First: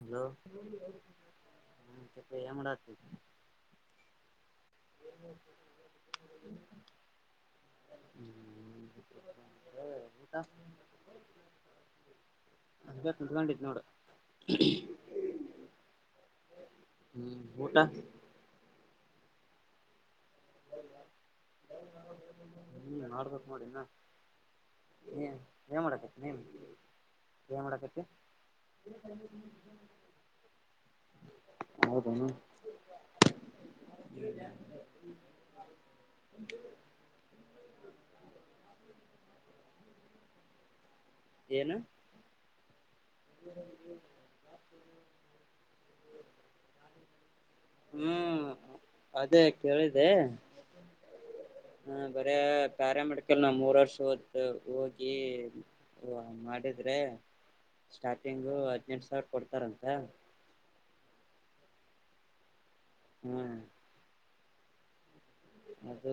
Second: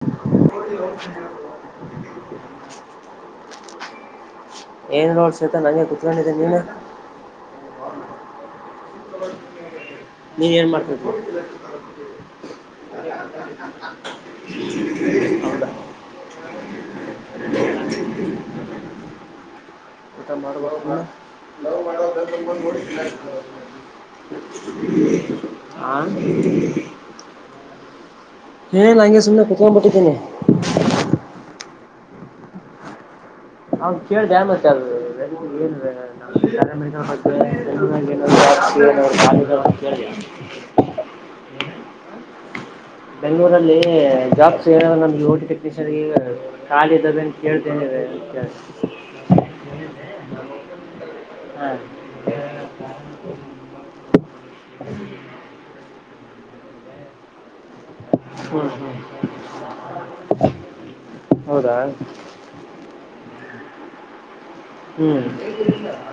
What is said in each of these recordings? Hello ನಪ್ಪ ಹೆಮಡ ಏನ್ ನೋಡ್ ಶ್ವೇತ ನಂಗೆ ಕುತ್ಕೊಂಡಿದ್ದೆ ನೀನು [unintelligible] ಊಟ ನೀ ಏನ್ ಮಾಡ್ಬೇಕ ಹ್ಮ ಊಟಾ ಎ ಮಾಡ ನ ಮಾಡಡಿ ಹ್ಮ್ ಮಾಡ್ಬೇಕ್ ನೋಡಿ ಇನ್ನ ಏನ್ ಆ ವ. ಹಏ ಲಂಗಗೆ ಸುಮನೆ ಕೊತ್ತೊಂಡ ಪಟ್ಟಿದ್ದೀನೆ. ಹೌದಮ್ಮ. ಹ ಕೇಳ್ದ ನ್ತ್ತಲ್. ಏನ್ ನ ಮ. ಏನು ಬೆಂಗಳೂರಲ್ಲಿ ಜಾಬ್ಸ್ ನಮ್ಗೆ ಯ ಟಿ ಟೆಕ್ನಿಷಿಯನ್ ಖಾಲಿ ಇದದೆ ಅಂತ ಕೇಳ್ತೇನೆ. ಹ್ಮ ಕೇಳಿದೆ ಅದೇ ಕೇಳಿದೆೆ. ಹಾಂ ಹಾ ಬರ ಪ್ಯಾರಾಮೆಡಿಕಲ್ ನಾವ ಮೂರ್ ವರ್ಷ ಹೋದ ಹೋಗಿ ಓ ಮಾಡಿದ್ರೆ ಸ್ಟಾರ್ಟಿಂಗು ಹ್ಮ ಹದ್ನೆಂಟು ಸಾವಿರ ಹ್ಮ ಕೊಡ್ತಾರಂತ ಹೌದಾ. ಹ್ಮ್. ಹ್ಮ್. ಅದು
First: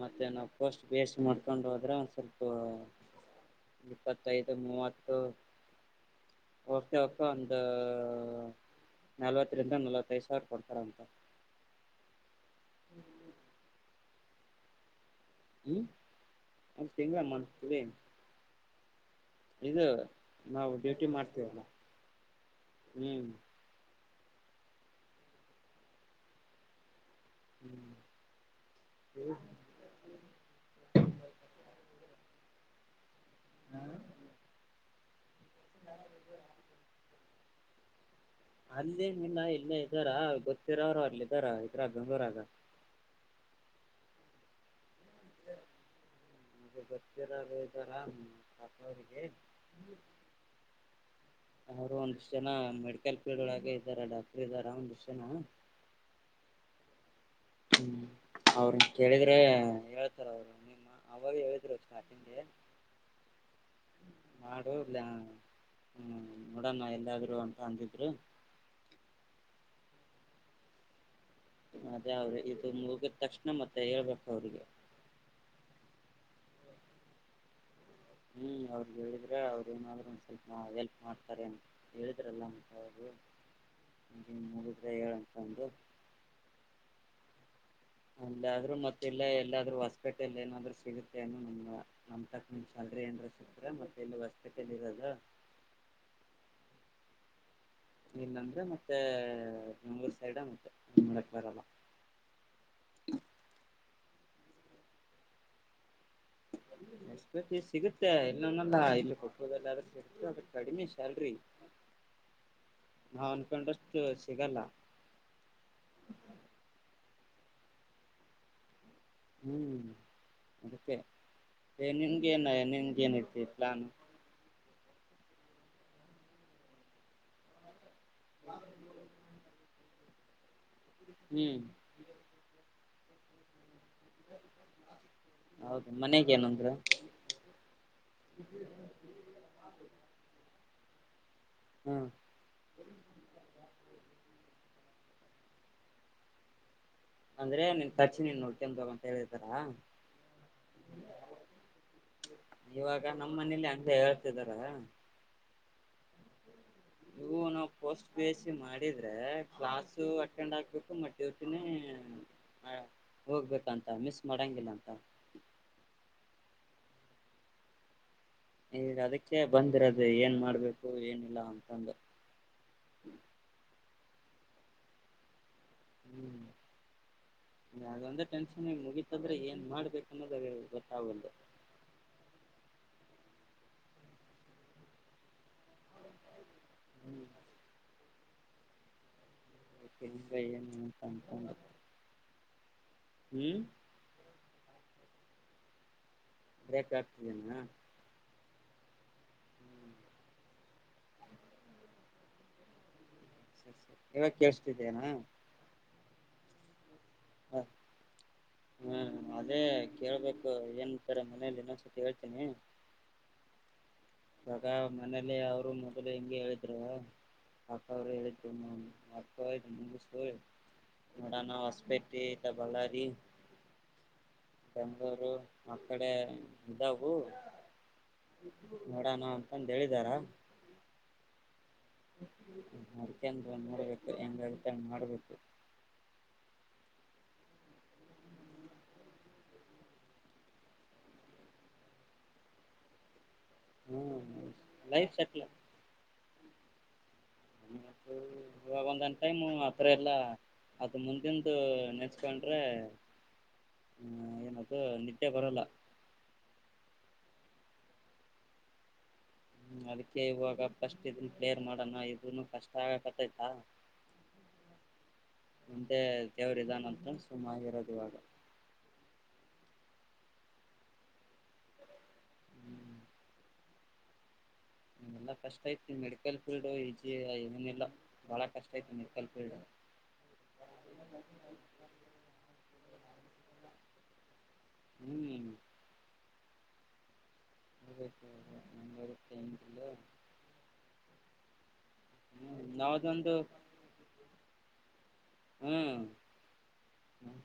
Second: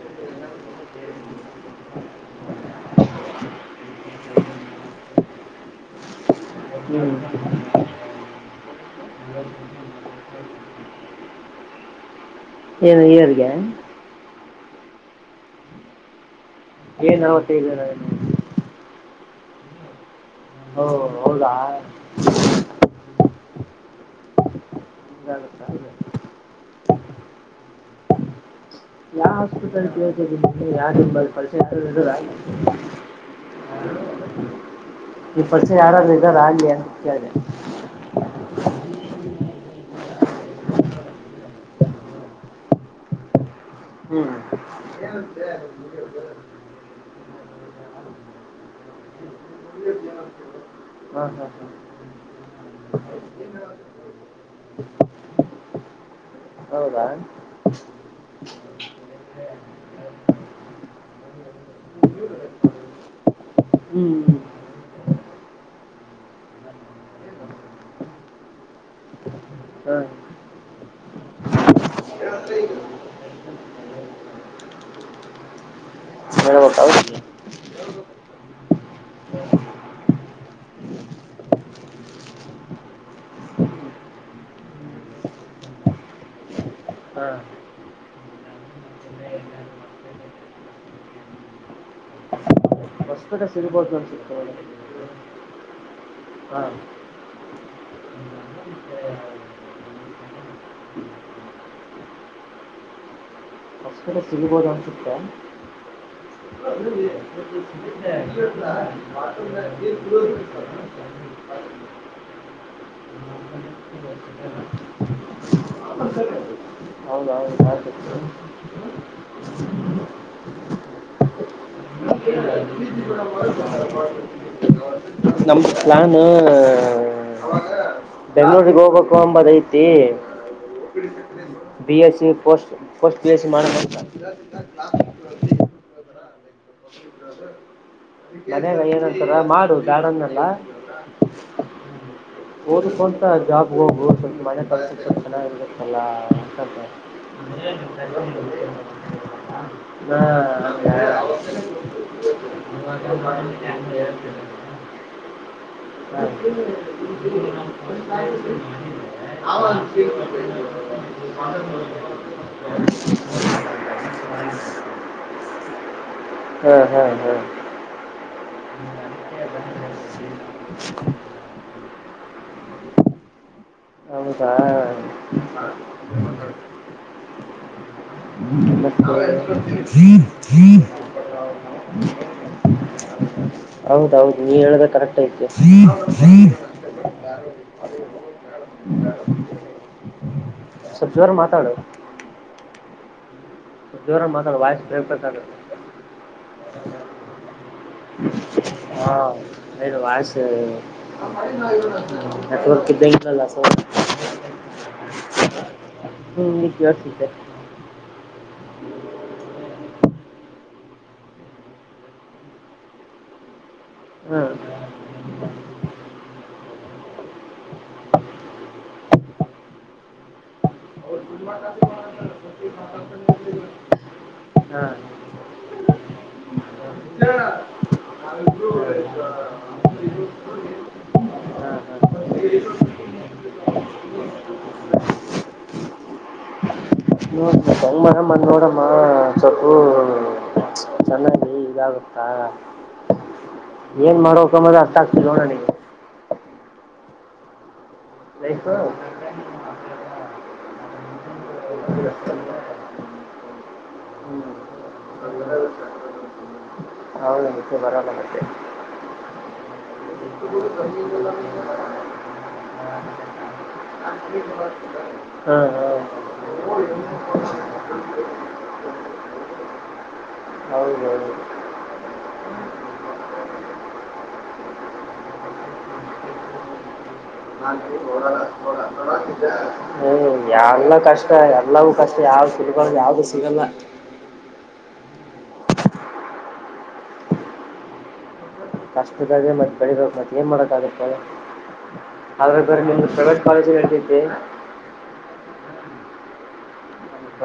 ಮತ್ತೆ ನಾವ ಫಸ್ಟ್ ಬೇಸ್ಟ್ ಮಾಡ್ಕೊಂಡು ಹೋದ್ರೆ ಒಂದ್ ಸ್ವಲ್ಪ ಇಪ್ಪತ್ತೈದು ಮೂವತ್ತು ಹೋಗ್ತಾ ಹ್ಞೂ ಹೋಗ್ತಾ ಒಂದ ನಲ್ವತ್ತರಿಂದ ನಲವತ್ತೈದು ಸಾವಿರ ಕೊಡ್ತಾರಂತ. ಏಗ. ಹ್ಮ್. ಒಂದ್ ತಿಂಗಳ ಏನ್ ಅವತ್ತೈದು ಮಂತ್ಲಿ ನ. ಇದು. ನಾವು ಓ ಡ್ಯೂಟಿ ಹೌದಾ ಮಾಡ್ತೀವಲ್ಲ ಹ್ಮ್. ಇಾಗ. ಯಾವ ಹಾಸ್ಪಿಟಲ್ ಕಳ್ತ ಇದ ಯಾರ ನಿಂಬ ಪರಿಸಚಯರಾ. ಮ ಈ ಪರ್ಷೆ ಯಾರಾದ್ರೂ ಇದ್ದಾರ ಆ್ಲಿ ಮುಖೆ. ಅಲ್ಲೇ ನಿನ್ನ ಇಲ್ಲೇ ಇ. ರಾ ಗೊತ್ತರ ಅವ್ರು ಆರಲಿ ತರ ಇತರ ಬೆಂಗ್ಗಳೂರ ಆಾಗ. ಹ್ಮ್. ಧ. ನಮಗೆ ಅವೌಗೆ. ಹಾ ಹಾ ಹಾ ಅವರು ಒಂದಷ್ಟ ಜನ ಮೆಡಿಕಲ್ ಫೀಲ್ಡ್ ಒಳಗೆ ಇದ್ದಾರ ಡಾಕ್ಟರ್ ಇದ್ದಾರ ಒಂದಷ್ಟ ಜನ. ಹೌದಾ. ಹ್ಮ್ ಅವ್ರುನ್ ಕೇಳಿದ್ರೆ ಹೇಳ್ತಾರ್ ಅವ್ರು ನಿಮ್ಮ ಅವಾಗ್ ಹೇಳಿದ್ರು ಸ್ಟಾರ್ಟಿಂಗ್ಗೆ ಹ್ಮ್ ಮಾಡ್ ಹೌದ್ಲಾ ನೋಡಣ ಎಲ್ಲಾದ್ರು ಅಂತ ಅಂದಿದ್ರು. ಹಾ. ಅದೇ ಅವ್ರೆ ಇದು ಹೇಳ್ಬೇಕಾ ಮುಗಿದ್ ತಕ್ಷ್ಣ ಮತ್ತೆ ಹೇಳ್ಬೇಕು ಅವ್ರಿಗೆ. [inaudible] ಹ್ಮ್ ಅವ್ರಿಗ್ ಹೇಳಿದ್ರೆ ಅವ್ರ್ ಏನಾದ್ರು ನಾ ಹೆಲ್ಪ್ ಮಾಡ್ತರೆ ಅಂತ ಹೇಳಿದ್ರಲ್ ಅವರು ಹೇಳಂತಂದ್ರು ಹಾ ಅಂದಾದ್ರು ಮತ್ ಇಲ್ಲೆ ಎಲ್ಲಾದ್ರು ಹೊಸ್ಪೇಟೆಲ್ ಏನಾದ್ರು ಸಿಗುತ್ತೆ ಅನ್ನು ನಮ್ಮ ನಮ್ ತಕ್ ಹೊಸ್ಪೇಟೆಲ್ ಸಿಗಬಹುದಾ ಅನುಸ್ತೆ ಇರೋದು ಹಾ ಇನ್ನಂದ್ರೆ ಮತ್ತೆ ಬೆಂಗ್ಳೂರ್ ಸೈಡ ಮತ್ತೆ ಮಾಡಕ್ ಬರಲ್ಲ ಹೊಸ್ಪೇಟೆ ಸಿಗಬೋದು ಅನ್ಸುತ್ತೆ ಹೊಸಪೇಟೆ ಸಿಗುತ್ತೆ ಇಲ್ಲ ಅನ್ನಲ್ಲ ಇಲ್ಲಿ ಕೊಪ್ಪಳದಲ್ಲಿ ಆದ್ರೂ ಸಿಗುತ್ತೆ ಅದ್ರ ಕಡಿಮೆ ಸ್ಯಾಲ್ರಿ ನಾವ್ ಅನ್ಕೊಂಡಷ್ಟು ಸಿಗಲ್ಲ [inaudible] ಹೌದೌದು ಹೌದ್ ಹ್ಮ್ ಅದಿಕ್ಕೆ ನಏ ನಿನ್ಗೇನ ನಿಂಗೇನ್ ಐತಿ ಪ್ಲಾನು. ನಮ್ಮ ಪ್ಲಾನೂ-ನೂ. ಬೆಂಗ್ಳೂರಿಗ್ ಹೋಗ್ಬೇಕುಬದು ಐತಿ ಹ್ಮ್ B S V post B S C ಮಾಡಕ್ ಹೌದು ಮನೆಗ್ ಏನಂದ್ರ ಮನೆಲೆಲ್ಲರು ಅಂತಾರೆ ಮಾಡು ಬ್ಯಾಡ ನಲ್ಲ ಓದು ಕೊಂತ ಜಾಬ್ ಹೋಗು ಸ್ವಲ್ಪ [unintelligible] [inaudible] ಅಂದ್ರೆ ನಿ [unintelligible] ಚಿನ್ನಿನ್ ನೋಡ್ಕಂತರ್ ಅಂತ ಹೇಳಿದರಾ ಇವಾಗ ನಮ್ ಮನೇಲಿ ಹಂಗೆ ಹೇಳ್ತಿದಾರ ನಾ ಇವು ನಾವು ಪೋಸ್ಟ್ ಪಿ ಎಸ್ ಸಿ [inaudible] ಮಾಡಿದ್ರೆ ಕ್ಲಾಸು ಅಟೆಂಡ್ [inaudible] ಹಾ ಹೋಗ್ಬೇಕಂತ ಮಿಸ್ ಮಾಡಂಗಿಲ್ಲ ಅಂತ ಹಾ ಹಾ ಹಾ ಈಗ ಅದುಕ್ಕೆ ಬಂದಿರದು ಏನ್ ಮಾಡ್ಬೇಕು ಏನಿಲ್ಲ ಅಂತಂದು [inaudible] ಹೌದಾ ಹ್ಮ್ ಅದೊಂದೆ ಟೆನ್ಷನ್ ಮತ್ತೆ ಮುಗಿತಂದ್ರೆ ಏನ್ ಮಾಡ್ಬೇಕ್ ಅನ್ನೋದೆ ಗೊತ್ತಾಗ್ವಲ್ದು ಹೌದೌದು ನೀ ಹೇಳದು ಕರೆಕ್ಟ್ ಐತಿ [inaudible] ಹ್ಮ್ [inaudible] ಸ್ವಲ್ಪ ಜೋರ ಮಾತಾಡು [unintelligible] ಹ್ಮ್ ಜೋರಾಗ್ ಮಾತಾಡ ವಾಯ್ಸ್ ಬ್ರೇಕ್ ಬ್ರೇಕ್ ಆಗುತ್ತೆ ಬ್ರೇಕ್ ಆಗ್ತಿದ್ದೇನಾ ಹಾ ವಾಜ ನೆಟವರ್ ಕ ಹಾಗಲ್ಲ ಸರ್ ಸರಿ ಸರಿ ಇವಾಗ ಕೇೇಳಸ್ತಿದ್ದೇನಾ ಹ್ಮ್ ಇಗಾ ಕೆಲ್ಸ್ತಾದ್ [inaudible] ಹ ಏನ್ಂತರ ಮನೇೆಯಲ್ಲಿ ಇನ್ನೋಂಧಸತಿ ಹೇಳ್ತೀನಿ ಹ್ಮ್ ಇವಗಾ ಮನೇಲಿ ಅವರು ಮೊದಲು ಹೆಂಗ ಹೇಳಿದ್ರು ಅಕ್ಕ ಅವರು ಹೇಳಿದ್ರು ಅ ಓಯ್ ನೋಡಾನ ಹೊಸಪೇಟೆ ಬಳ್ಳಾರಿ ಹಾ ಬೆಂಗಳೂರು ಹಾಕಡೆ ಇದವು ನೋಡ್ ಹೆಂಗ್ ನೋಡಣ ಅಂತಂದು ಹೇಳಿದಾರ ಅಕಂದ ಬಂದ್ ನೋಡ್ಬೇಕು ಹೆಂಗ ಅಡತ ಮಾಡ್ಬೇಕು ನೋಡಂಗ ಮನ ಮ ನೋಡಮ್ಮ ಸ್ವಲ್ಪ ಚೆನ್ನಾಗಿ ಇದಾಗುತ್ತಾ ಏನ್ ಹ್ಮ್ ಮಾಡುವಕಮ್ಮದು ಅರ್ಥ ಲೈಫ್ ಆಗ್ತಿಲ್ಲ ಸೆಟ್ಲ್ ನೋಣನಗೆ ಹ್ಮ ಹ ಇವಾಗ ಒಂದಂದ್ ಟೈಮ್ ಆತರ ಎಲ್ಲ ಅದು ಮುಂದಂದು ನೆನೆಸ್ಕೊಂಡ್ರೆ ಹ ಏನದು ನಿದ್ದೆ ಬರಲ್ಲ ಆವಲ ಮಕ್ಕೆ ಬರಲ ಮತ್ತ ಹ್ಮ ಅದಕ್ಕೆ ಇವಾಗ ಫಸ್ಟ್ ಇದನ್ ಕ್ಲಿಯಾರ್ ಮಾಡೋಣ ಇದನು ಕ ಹಾ ಹಾ ಮುಂದೆ ದೇವ್ರ ಇದಾನ ಅಂತ ಸುಮ್ಮ್ ಆಗಿರೋದು ಇವಾಗ ಹೌದು ಹೌದು ನಿಲ್ಲ ಫಸ್ಟ್ ಐತಿ ಮೆಡಿಕಲ್ ಫೀಲ್ಡ್ ಏನಿಲ್ಲ ಬಹಳ ಕಷ್ಟ ಐತಿ ಮೆಡಿಕಲ್ ಫೀಲ್ಡ್ ಹ್ಮ್ ಯಾವಲ್ಲ ಕಷ್ಟ ಎಲ್ಲವೂ ಕಷ್ಟ ಯಾವ ಸಿಡ್ಕೊಂಡ ಯಾವ್ದು ಸಿಗಲ್ಲ ಹ್ಮ್ ಹ ಕಷ್ಟದ ಮತ್ತೆ ಬೆಳಿಬೇಕು ಮತ್ತೆ ಏನ್ ಮಾಡಕ್ಕಾಗತ್ತೆ ಆದ್ರೆ ಬೇರ್ ನಿಮ್ದು ನಾವ್ದೊಂದು ಪ್ರೈವೇಟ್ ಕಾಲೇಜುೇಳ್ತಿದ್ದೆ ಹ್ಮ್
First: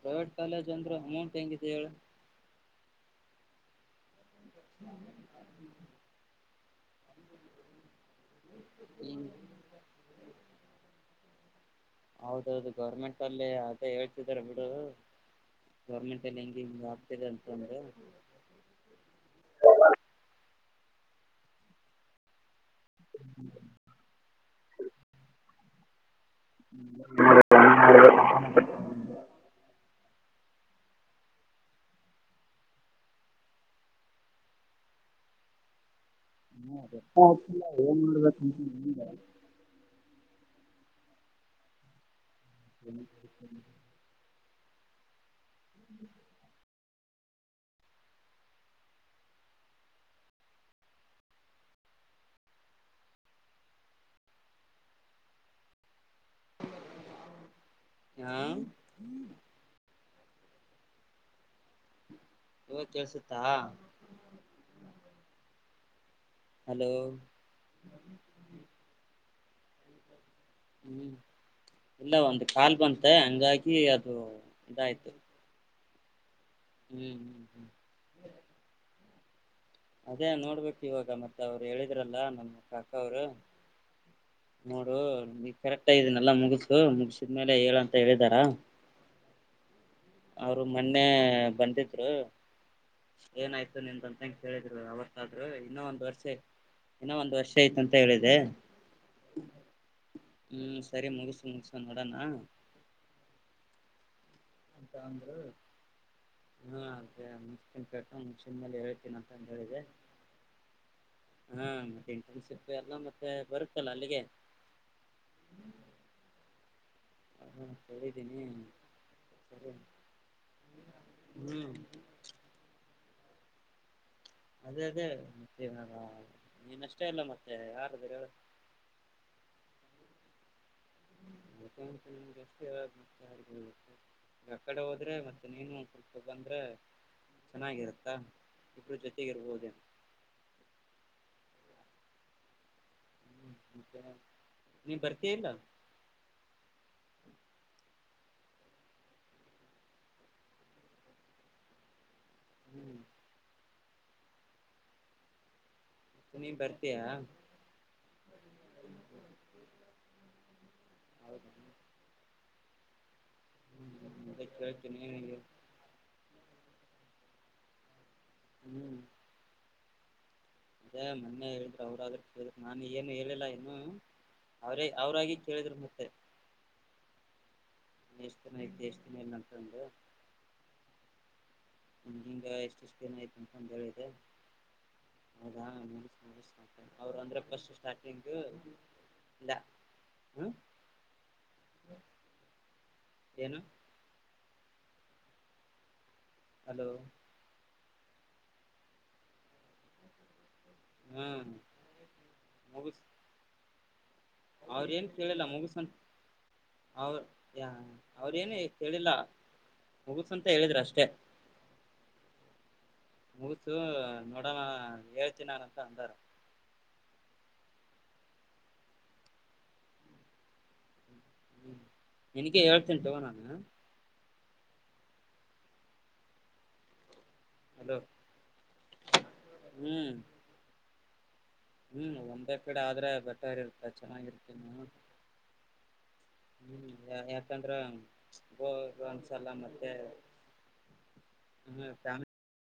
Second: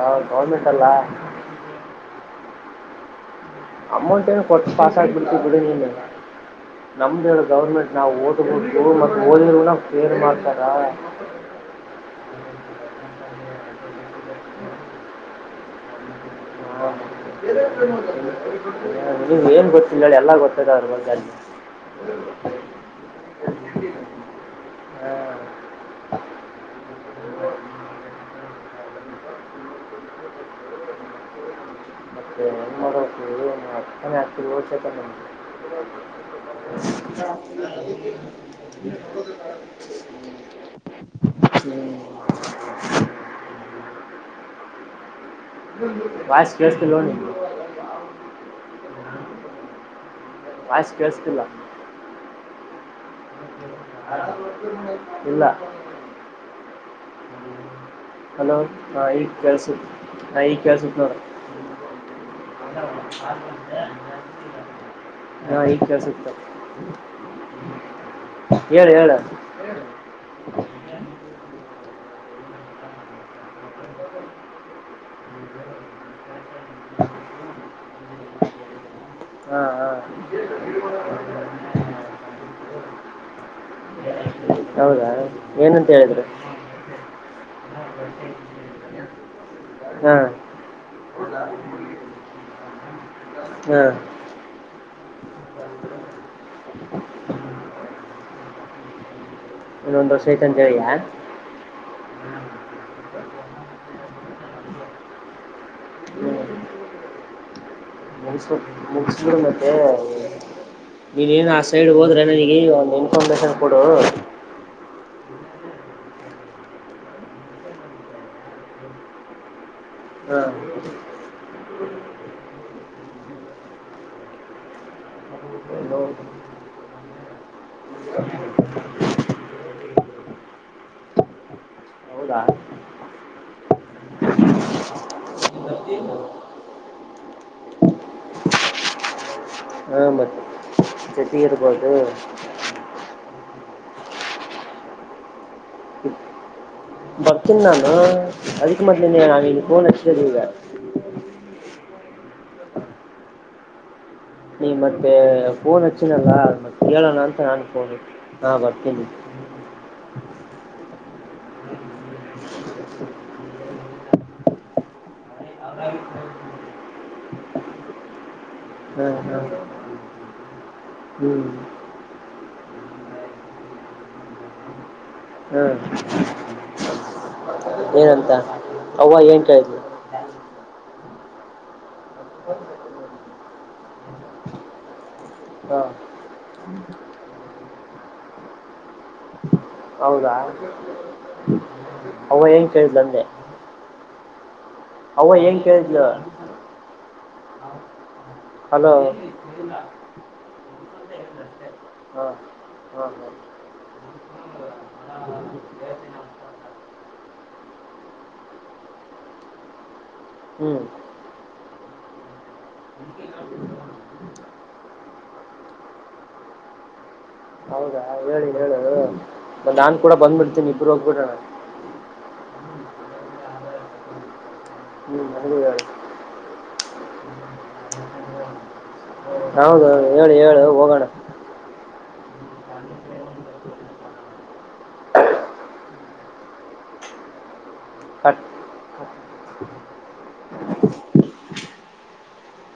ಪ್ರೈವೇಟ್ ಕಾಲೇಜ್ ಅಂದ್ರೆ ಅಮೌಂಟ್ ಹೆಂಗಿದೆ ಹೇಳ ಅಮೌಂಟ್ ಏನು ಕೊಟ್ಟು ಪಾಸಾಗಿಬಿಡ್ತೀವಿ ಬಿಡಿ ನೀನ ನಮ್ಮ್ದು ಹೇಳ ಗೌರ್ಮೆಂಟ್ ನಾವು ಹೊಧ್ಬೇಕು ಮತ್ತು ಹೇಳು ಓದಿರೂ ನ ಕೇರ್ ಮಾಡ್ತಾರ ಹೌದೌದು ಗೌರ್ಮೆಂಟ್ ಲ್ಲಿ ಆತ ಹೇಳ್ತಿದಿದ್ದಾರೆ ಬಿಡು ಗೌರ್ಮೆಟ್ ಹಾ ನೀವ್ ಏನ್ ಗೊತ್ತಿಲ್ಲ ಎಲ್ಲ ಗೊತ್ತ ಸಗವಾಗಿಾಗ ಗ ಹ ಹ್ಮ್ [unintelligible] ಮತ್ತೆ ಏನೆ ಆಗ್ತವಿ ಹೋತ ಗೊತ್ತಾಗ್ತಿಲ್ಲ ಏನ್ ಮಾಡ್ಬೇಕಂತ [unintelligible] ಹ್ಮ್ ಹ ವಾಯ್ಸ್ ಕೆಲ್ಸ್ ಕೆಲೋಣ ವಾಯ್ಸ್ ಕೇಳ್ಸ್ತೀಲ್ಲ ಇಲ್ಲ ಹಾ ಹಲೋ ಹಾ ಈ ಕಸ ಹ ಈಗ್ ಕೆಲ್ಸುತೆ ನೋಡ್. ಇವಾಗ ಕೇಳ್ಸುತ್ತಾ ನ [unintelligible] ಕೆಲ್ಸುತ್ ಹಲೋ ಹೇಳ್ ಹೇಳ್ ಹ್ಮ್ ಇಲ್ಲ ಒಂದು ಕಾಲ್ ಬಂತೆ ಹಂಗಾಗಿ ಅದು ಇದಾಯ್ತು ಹ್ಮ್ ಹಾ ಹಾ ಅದೇ ನೋಡ್ಬೇಕು ಇವಾಗ ಮತ್ತ ಅವ್ರು ಹೇಳಿದ್ರಲ್ಲ ನಮ್ಮಕ್ಕ ಅಕ್ಕ ಅವರು ನೋಡು ಹೌದಾ ನೀಗ್ ಏನಂತ ಹೇಳಿದ್ರು ಕರೆಕ್ಟಲ್ಲ ಮುಗಸು ಮುಗಸಿದ್ಮೇಲೆ ಹೇಳಂತ ಹೇಳಿದಾರ. ಹಾ ಅವರು ಮೊನ್ನೆ ಬಂದಿದ್ರು ಏನಾಯ್ತು ಹಾ ನಿಂದ್ ಅಂತ್ ಕೇಳಿದ್ರು ಅವತ್ತಾದ್ರು ಇನ್ನೊ ಒಂದ ವರ್ಷ ಇನ್ನೊ ಒಂದ್ ವರ್ಷ ಐತಂತ ಹೇಳಿದ್ ದೆ ಇನ್ನೊಂದ್ ವರ್ಷ ಐತಂತ ಹ್ಮ್ ಹೇಳಿಯಾ ಸರಿ ಮುಗಸು ಮುಗಸು ನೋಡೋಣ. ಅಂತ ಅಂದ್ರ ಹ್ಮ್ [unintelligible] ಮುಗಿಸ್ ಮುಗಸ್ಬಿಡು ಮತ್ತೆ [inaudible] ನೀನೇನು ಆ ಹಾ ಸೈಡ್ ಮತ್ತೆ ಹೋದ್ರೆ ನನಗೆ ಇಂಟರ್ನ್ಶಿಪ್ ಒಂದು ಎಲ್ಲ ಮತ್ತೆ ಇನ್ಫಾರ್ಮೇಶನ್ ಕೊಡು ಬರುತ್ತಲ್ಲ ಅಲ್ಲಿಗೆ ಹಾ ಹೇಳಿದ್ದೀನಿರಿ ಹಾ [inaudible] ಹ್ಮ್ ಅದೇ ಅದೇ ಮತ್ತೆ ಇವಾಗ ನೋಡ್- ನಿನ್ ಅಷ್ಟೇ ಇಲ್ಲ ಮತ್ತೆ ಯಾರ್ದರ ಹೌದಾ ನಮ್ಗೆ ಅಷ್ಟೇ ಯಾವ ಈ ಅ ಕಡೆ ಹೋದ್ರೆ ಮತ್ತೆ ನೀನು ಸ್ವಲ್ಪ್ ಬಂದ್ರೆ ಚೆನ್ನಾಗಿರತ್ತಾ ಇಬ್ರು ಜೊತೆಗಿರ್ಬೋದೇನ ಜೊತಿಗೆ ಇರ್ಬೋದು ಹ್ಮ್ [inaudible] ನೀ ಬರ್ತೀ ಇಲ್ಲ ಬರ್ತೀನಿ ನಾನು ಅದಕ್ ಮತ್ತ್ ನಾವ ಇಲ್ಲಿ ಫೋನ್ ಹಚಿದ್ದ ಈಗ ಹ್ಮ್ ನೀ ಮತ್ತೆ ಫೋನ್ ಹಚ್ಚನಲ್ಲ ನೀನ್ ಮತ್ತೆ ಬರ್ತೀಯಾ ಕೇಳೋಣ ಅಂತ ನನ ನಾ ಬರ್ತೀನಿ ಹೌದು [inaudible] ಹ್ಮ್ ಹ್ಮತನ ಅ ಹ್ಮ್ ಹ್ಮ ಅದೇ ಮೊನ್ನೆ ಹೇಳಿದ್ರೆ ಅವ್ರ್ರ ನಾನು ಏನು ಹೇಳಿಲ್ಲ ಏನು ಅವರೇ ಅವ್ರಾಗಿ ಕೇಳಿದ್ರ ಹ್ಮ್ ಮತ್ತೆ ಏನಂತ ಅವ್ವ ಏನ್ ತನಷ್ಟನನಂತ್ದ ಕೇಳಿದ್ಲು ನಿಮ ಹಿಂಗ ಎಷ್ಟ ಎಷ್ಟು ದಿನ ಆಯ್ತ ಅಂತಂದ ಹೇಳಿದೆ ಹೌದಾ ಹ ಅವ್ರ ಅಂದ್ರೆಸ್ ಸ್ಟಾರ್ಟಿಂಗ್ ಇಲ್ಲ ಹೌದಾ ಹ್ಮ ಅವ ಹೆಏನ್ ಕೇಳಿದ ನಂಗೆ ಏನು ಅವ್ವ ಏನ್ ಕೇಳಿದಲ್ಲ ಹಲೋ ಹಲೋ ಹ್ಮ್ ಹಾ ಮುಗಿಸ್ ಹಾ ಹಾ ಅವ್ರ ಏನ್ ಕೇಳಿಲ್ಲ ಯ ಅವ್ರೇಏನ ಕೇಳಿಲ್ಲ ಮುಗಸ ಅಂತ ಹೇಳಿದ್ರ ಅಷ್ಟೇ ಮುಗುಸು ನೋಡೋಣ ಹೇಳ್ತನಾರಂತ ಅಂದಾರ ಹೌದಾ ಹೇಳಿ ಹೇಳದು ಮತ್ತ ನಾನ್ ಕೂಡ ಬಂದ್ಬಿಡ್ತೀನಿ ಇಬ್ಬರುಗ ಹೋಗಿ ಬಿಡ ನು ಹ್ಮ್ ನಿನಗೆ ಹೇಳ್ತೀನಿ ತಗೋ ನಾನ ಹ್ಮ್ ಹ ಯಾರ ಹಲೋ ಹೌದೌದು ಹ್ಮ್ ಹೇಳು ಹೇಳ ಏ ಹೋಗೋಣ ಹ್ಮ್ ಒಂದೇ ಪೀಡೆ ಆದ್ರೆ ಬೆಟರ್ ಇರ್ತ್ತೆ ಚೆನ್ನಾಗಿರ್ತ ಹ್ಮ್ ಎತ ರಾಮ್ ಕಟ್ ಬ ರಂಗ್ ಸಾಲ ಮತ್ತೆ ಹ್ಮ್ ಸಾನ